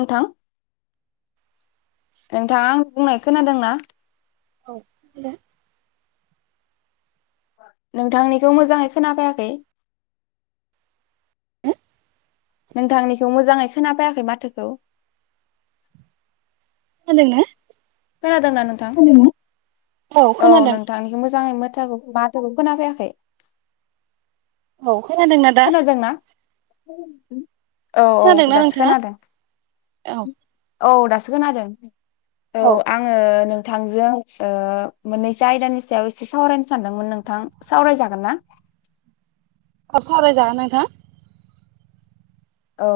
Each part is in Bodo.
औथां नोंथां बुंनाय खोनादोंना औ होनदों नोंथांनिखौ मोजाङै खोनाफैयाखै नोंथांनिखौ मोजाङै खोनाफैयाखै माथोखौ खोनादोंना? खोनादोंना नोंथां? औ नोंथांनिखौ मोजाङै मोथाखौ माथोखौ खोना फैयाखै औ खोनादोंना औ औ खोनादोंना दासो नोंथाङा खोनादों औ औ दासो खोनादों औ आङो नों नोंथांजों ओ मोननैसो आयदानि सायाव एसे सावरायनो सानदोंमोन नोंथां सावरायजागोन ना अ सावरायजागोन नोंथां औ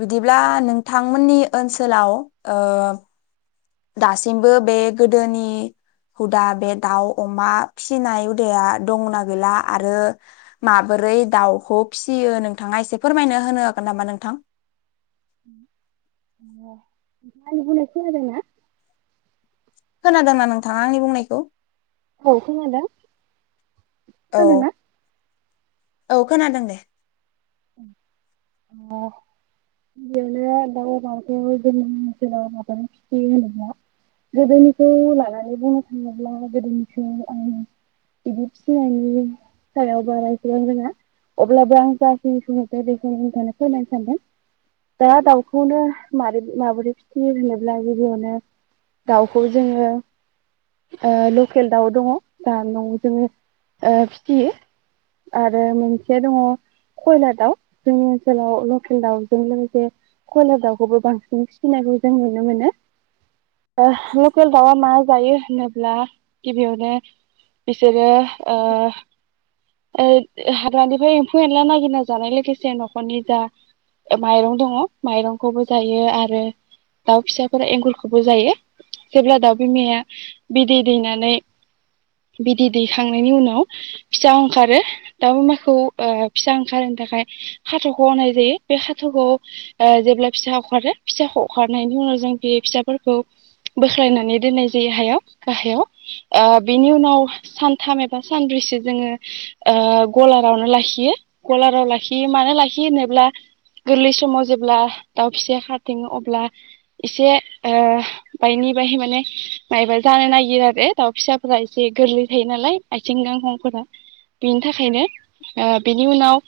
बिदिब्ला नोंथांमोननि ओनसोलाव ओ दासिमबो बे गोदोनि हुदा बे दाउ अमा फिसिनाय हुदाया दंना गैला आरो माबोरै दाउखौ फिसियो नोंथाङा एसे फोरमायनो होनो हागोन नामा नोंथां ए आंनि बुंनायखौ खोनादोंना? खोनादोंना नोंथाङा आंनि बुंनायखौ औ खोनादों, औ खोनादोंना? औ खोनादों दे। ओ जोङो दाव माबायाव जोंनि ओनसोलाव माबायो फिसियो होनोब्ला गोदोनिखौ लानानै बुंनो थाङोब्ला गोदोनिखौ आं इदि फिनायनि सायाव बारा इसिबां रोङा अब्लाबो आं जा [unintelligible] बेखौनो नोंथांनो फोरमायनो सानदों दा दावखौनो मारै माबोरै फिथियो होनोब्ला गिबियावनो दावखौ जोङो ओ लकेल दाव दङ दा न'आव जोङो ओ फिथियो आरो मोनसे दङ कयलार दाव जोंनि ओनसोलाव लकेल दावजों लोगोसे कयलार दावखौबो बांसिन फिसिनायखौ जों नुनो मोनो बा लकेल दावआ मा जायो होनोब्ला गिबियावनो बिसोरो ओ ओ हाग्रानिफ्राय एम्फौ एनला नाय गिरना जानाय लोगोसे न'खरनि जा माइरं दङ माइरंखौबो जायो आरो दाव फिसाफोरा एंखुरखौबो जायो। जेब्ला दाव बिमाया बिदै दैनानै बिदै दैखांनायनि उनाव फिसा ओंखारो दाव बिमाखौ ओ फिसा खारनो थाखाय खाथाख' होननाय जायो बे खाथाख' ओ जेब्ला फिसा अखारो फिसाखौ अखारनायनि उनाव जों बे फिसाफोरखौ बोख्लायनानै दोननाय जायो हायाव गाहायाव ओ बिनि उनाव सानथाम एबा सानब्रैसो जोङो ओ गलारावनो लाखियो। गलाराव लाखियो मानो लाखियो होनोब्ला गोरलै समाव जेब्ला दाव फिसाया खाारथिङो अब्ला एसे ओ बायनि बाय माने मायबा जानो नागिरो आरो दाउ फिसाफोरा एसे गोरलै थायो नालाय आइथिं गांखंफोरा बिनि थाखायनो ओ बेनि उनाव,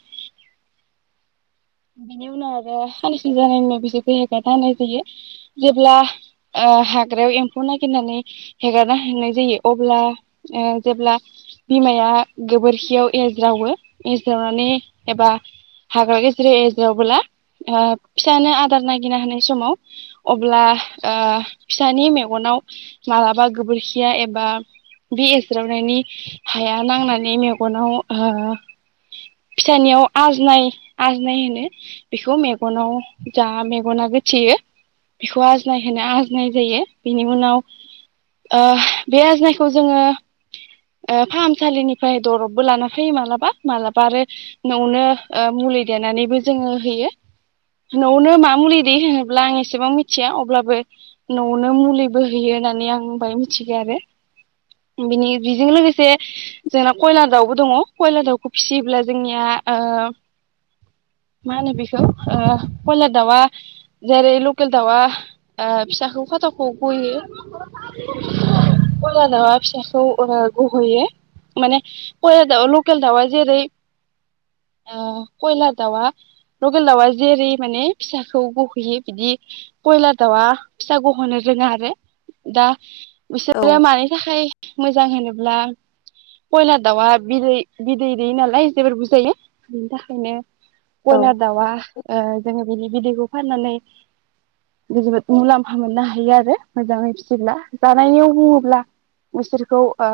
बिनि उनाव आरो खाननैसो जानाय उनाव बिसोरखौ हेगारना होनाय जायो जेब्ला ओ हाग्रायाव एम्फौ नागिरनानै हेगारना होनाय जायो अब्ला ओ जेब्ला बिमाया गोबोरखियाव एरज्रावो एरज्रावनानै एबा हाग्रा गेजेराव एरज्रावबोला ओ फिसानो आदार नागिरना हानाय समाव अब्ला ओ फिसानि मेगनाव मालाबा गोबोरखिया एबा बे एरज्रावनायनि हाया नांनानै मेगनाव ओ फिसानियाव आजनाय, आजनाय होनो बेखौ मेग'नाव जा मेगना गोथेयो बेखौ आजनाय होनो आजनाय जायो। बिनि उनाव ओ बे आजनायखौ जोङो ओ फाहामसालिनिफ्राय दरबबो लाना फैयो मालाबा। मालाबा आरो न'आवनो ओ मुलि देनानैबो जोङो होयो न'आवनो मा मुलि देयो होनोब्ला आं एसेबां मिथिया अब्लाबो न'आवनो मुलिबो होयो होननानै आं बाय मिथिगो आरो बिनि बिजों लोगोसे जोंना कयलार दावबो दङ कयलार दाव खौ फिसियोब्ला जोंनिया ओ मा होनो बिखौ ओ कयलार दावआ जेरै लकेल दावआ ओ फिसाखौ खाथाख'आव गहोयो कयलार दावआ फिसाखौ ओ गहोयो माने कयलार दावआ लकेल दावआ जेरै ओ कयलार दावआ लकेल दावआ जेरै माने फिसाखौ गहोयो बिदि कयलार दावआ फिसा गहोनो रोङा आरो दा औ बिसोरो मानि थाखाय मोज जां होनोब्ला कयलार दावआ बिदै बि दै दैयो नालाय जोबोर बुरजायै बिनि थाखायनो। कयलार औ दावआ ओ जोङो बिनि बिदैखौ फाननानै जोबोद मुलाम्फा मोननो हायो आरो मोजाङै फिसिब्ला जानाययाव बुङोब्ला बिसोरखौ ओ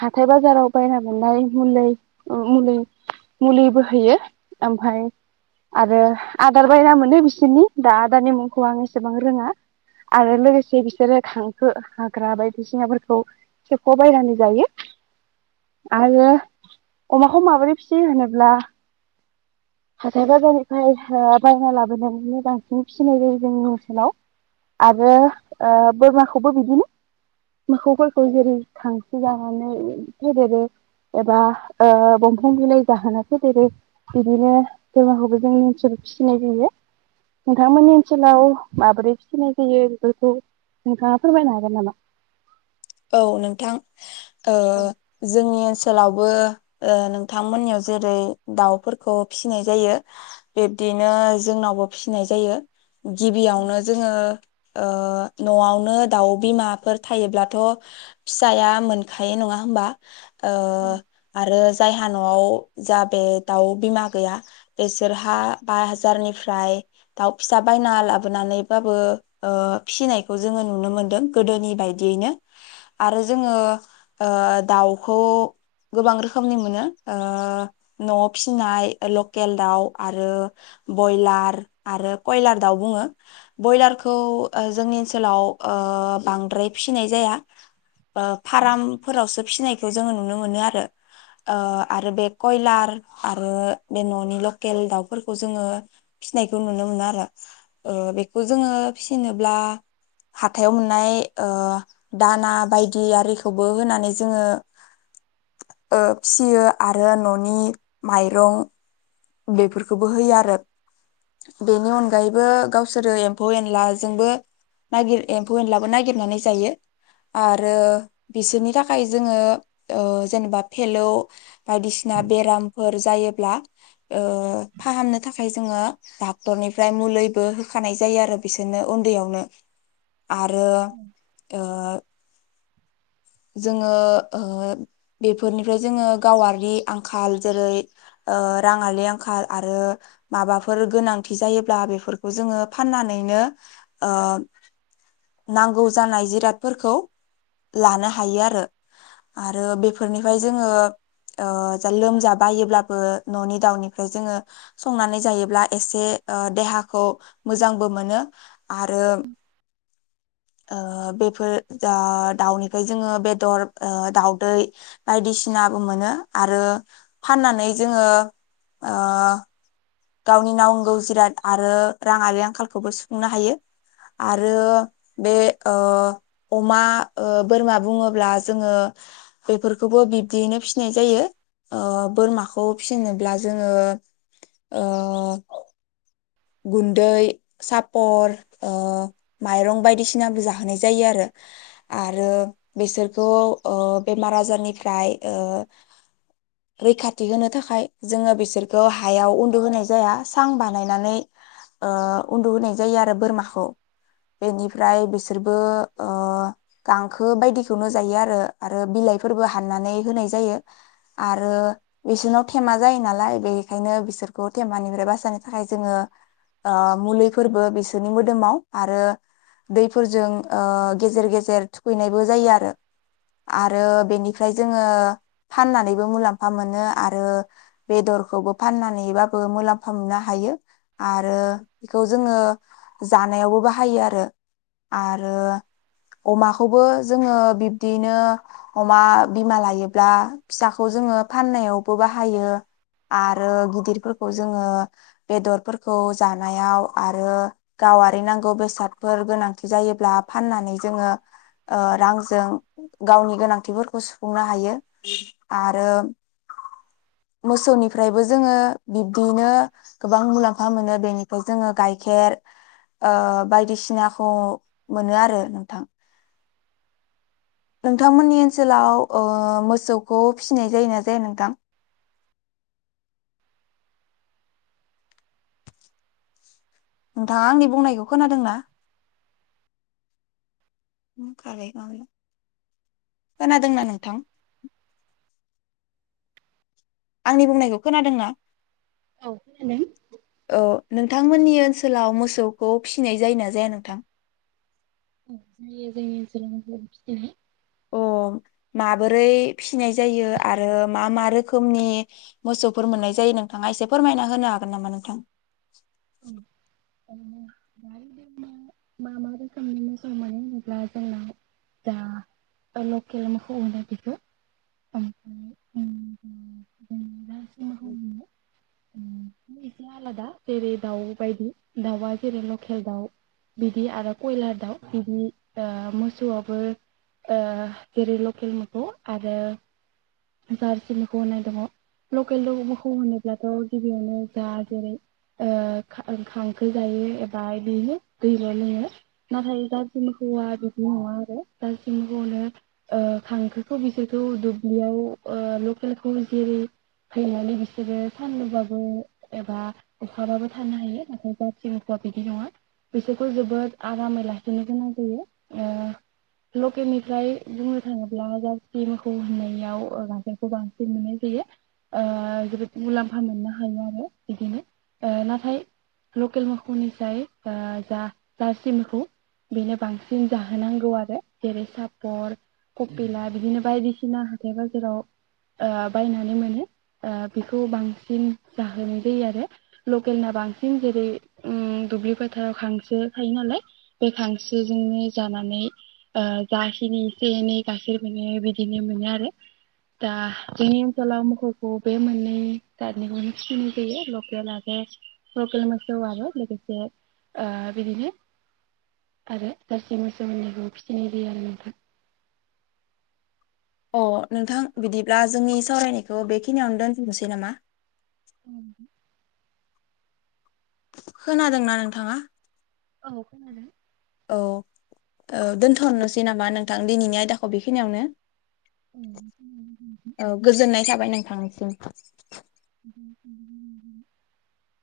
हाथाय बाजाराव बायना मोननाय मुलै औ मुलै मुलिबो होयो आमफाय आरो आदार बायना मोनो बिसोरनि दा आदारनि मुंखौ आं एसेबां रोङा आरो लोगोसे बिसोरो खांखो हाग्रा बायदिसिनाफोरखौ सेख' बायनानै जायो आरो अमाखौ माबोरै फिसियो होनोब्ला हाथाय बाजारनिफ्राय ओ बायना लाबोनानैनो बांसिन फिसिनाय जोंनि ओनसोलाव आरो ओ बोरमाखौबो बिदिनो मोसौफोरखौ जेरै गांसो जानानै फेदेरो एबा ओ बंफां बिलाइ जाहोना फेदेरो बिदिनो बोरमाखौबो जोंनि ओनसोलाव फिसिनाय जायो। नोंथांमोननि ओनसोलाव माबोरै फिसिनाय जायो बेफोरखौ नोंथाङा फोरमायनो हागोन नामा? औ नोंथां ओ औ जोंनि ओनसो सोलावबो ओ नोंथांमोननियाव जेरै दावफोरखौ फिसिनाय जायो बिब्दिनो जोंनावबो फिसिनाय जायो। गिबियावनो जोङो ओ न'आवनो दाउ बिमाफोर थायोब्लाथ' फिसाया मोनखायो नङा होमबा? ओ औ आरो जायहा न'आव जा बे दाव बिमा गैया बेसोरहा बा जारनिफ्राय दाव फिसा बायना लाबोनानैबाबो ओ फिसिनायखौ जोङो नुनो मोनदों गोदोनि बायदियैनो। आरो जोङो ओ दावखौ गोबां रोखोमनि मोनो ओ न'आव फिसिनाय लकेल दाव आरो बयलार आरो कयलार दाव बुङो बयलारखौ ओ जोंनि ओनसोलाव ओ बांद्राय फिसिनाय जाया। ओ फारामफोरावसो फिनायखौ जोङो नुनो मोनो आरो ओ आरो बे कयलार आरो बे न'नि लकेल दावफोरखौ जोङो फिनायखौ नुनो मोनो आरो ओ बेखौ जोङो फिनोब्ला हाथायाव मोननाय ओ दाना बायदि आरिखौबो होनानै जोङो ओ फिसियो आरो न'नि माइरं बेफोरखौबो होयो आरो बेनि अनगायैबो गावसोरो एम्फौ एनलाजोंबो नागिर एम्फौ एनलाबो नागिरनानै जायो आरो बिसोरनि थाखाय जोङो ओ जेनेबा फेलौ बायदिसिना बेरामफोर जायोब्ला ओ फाहामनो थाखाय जोङो डाक्टरनिफ्राय मुलैबो होखानाय जायो आरो बिसोरनो उन्दैयावनो। आरो ओ जोङो ओ बेफोरनिफ्राय जोङो गावारि आंखाल जेरै ओ राङारि आंखाल आरो माबाफोर गोनांथि जायोब्ला बेफोरखौ जोङो फाननानैनो ओ नांगौ जानाय जिरादफोरखौ लानो हा हायो आरो, आरो बे फोरनिफ्राय जोङो ओ जा लोमजा बायोब्लाबो न'नि दावनिफ्राय जोङो संनानै जायोब्ला एसे ओ देहाखौ मोजांबो मोनो आरो ओ बेफोर जा दावनि जोङो बेदर ओ दावदै बायदिसिनाबो मोनो आरो फाननानै जोङो ओ गावनि नांगौ जिराद आरो राङारि आंखालखौबो सुफुंनो हायो आरो बे ओ अमा ओ बोरमा बुङोब्ला जोङो बेफोरखौबो बिब्दियैनो फिनाय जायो ओ बोरमाखौ फिनोब्ला जोङो ओ गुन्दै सापर ओ माइरं बायदिसिनाबो जाहोनाय जायो आरो आरो बेसोरखौ ओ बेमार आजारनिफ्राय ओ रैखाथि होनो थाखाय जोङो बिसोरखौ हायाव उन्दु होनाय जाया सां बानायनानै ओ उन्दु होनाय जायो आरो बोरमाखौ बेनिफ्राय बिसोरबो ओ गांखो बायदिखौनो जायो आरो आरो बिलाइफोरबो हाननानै होनाय जायो आरो बिसोरनाव थेमा जायो नालाय बेनिखायनो बिसोरखौ थेमानिफ्राय बासायनो थाखाय जोङो मुलिफोरबो बिसोरनि मोदोमाव आरो दैफोरजों ओ गेजेर गेजेर थुखैनायबो जायो आरो आरो बेनिफ्राय जोङो फाननानैबो मुलाम्फा मोनो आरो बेदरखौबो फाननानैबाबो मुलाम्फा मोननो हायो। आरो बेखौ जोङो जानायावबो बाहायो आरो आरो अमाखौबो जोङो बिब्दियैनो अमा बिमा लायोब्ला फिसाखौ जोङो फाननायावबो बाहायो आरो गिदिरफोरखौ जोङो बेदरफोर खौ जानायाव आरो गावारि नांगौ बेसादफोर गोनांथि जायोब्ला फाननानै जोङो रांजों गावनि गोनांथिफोरखौ सुफुंनो हायो आरो मोसौनिफ्रायबो जोङो बिब्दियैनो गोबां मुलाम्फ फा मोनो बेनिफ्राय जोङो गाइखेर ओ बायदिसिनाखौ मोनो आरो नोंथां। नोंथांमोननि ओनसोलाव ओ मोसौखौ फिसिनाय जायोना जाया नोंथां? नोंथाङा आंनि बुंनायखौ खोनादोंना खोनादोंना नोंथां? आंनि बुंनायखौ खोनादों ना? औ। नोंथांमोननि ओनसोलाव मोसौखौ फिसिनाय जायो ना जाया नोंथां? औ जायो जोंनि ओनसोलाव [inaudible] अ माबोरै फिनाय जायो आरो मा मा रोखोमनि मोसौफोर मोननाय जायो नोंथाङा एसे फोरमायना होनो हागोन नामा नोंथां? दानि मा मा रोखोमनि मोसौ मोनो होनोब्ला जोंनाव जा लखेल मोखौ होनो बिखौ। जारसि मोखौ उ मोनो उम एसे दावआ जेरै लकेल दाउ बिदि आरो कयलार दाउ बिदि मोसौआवबो जेरै लकेल मोसौ आरो जारसि मोसौ होनाय दङ लकेल मोखौ होनोब्लाथ' गिबियावनो जा जेरै ओ खां खो जायो एबा बिनो दैल' लोङो नाथाय जारसि मोसौआ बिदि नङा आरो जारसि मोखौनो ओ खांखोखौ बिसोरखौ दुब्लियाव ओ लकेलखौ जेरै फैनानै बिसोरो सानदुंबाबो एबा अखाबाबो थानो हायो नाथाय जेनेखआ बिदि नङा बिसोरखौ जोबोद आरामै लाखिनो गोनां जायो ओ लकेलनिफ्राय बुंनो थाङोब्ला जारसि मोखौ होननायाव गायखेखौ बांसिन मोननाय जायो ओ जोबोद मुलाम्फा मोननो हायो आरो बिदिनो नाथाय लकेल मोसौनिसाय ओ जा जारसि मोखौ बेनो बांसिन जाहोनांगौ आरो जेरै सापर कपिला बिदिनो बायदिसिना हाथाय बाजाराव ओ बायनानै मोनो ओ बेखौ बांसिन जाहोनाय जायो आरो लकेलना बांसिन जे जेरै उम दुब्लि फोथाराव खांसो थायो नालाय बे खांसोजोंनो जानानै ओ जाखिनि एसे एनै गाइखेर मोनो बिदिनो मोनो आरो दा जोंनि ओनसोलाव मोखौ बे मोननै जादनिखौनो फिसिनाय जायो लकेल आरो लेकेल मो मोसौ आरो लोगोसे ओ बिदिनो आरो जारसि मोसौ होननायखौ फिसिनाय जायो आरो नोंथां। अ नोंथां बिदिब्ला जोंनि सावरायनायखौ बेखिनियावनो दोनथ'नोसै नामा। औ। खोनादोंना नोंथाङा। औ खोनादों। औ। औ दोनथ'नोसै नामा नों थां दिनैनि आयदाखौ बेखिनियावनो [inaudible] य नोंथां निसिम। [inaudible]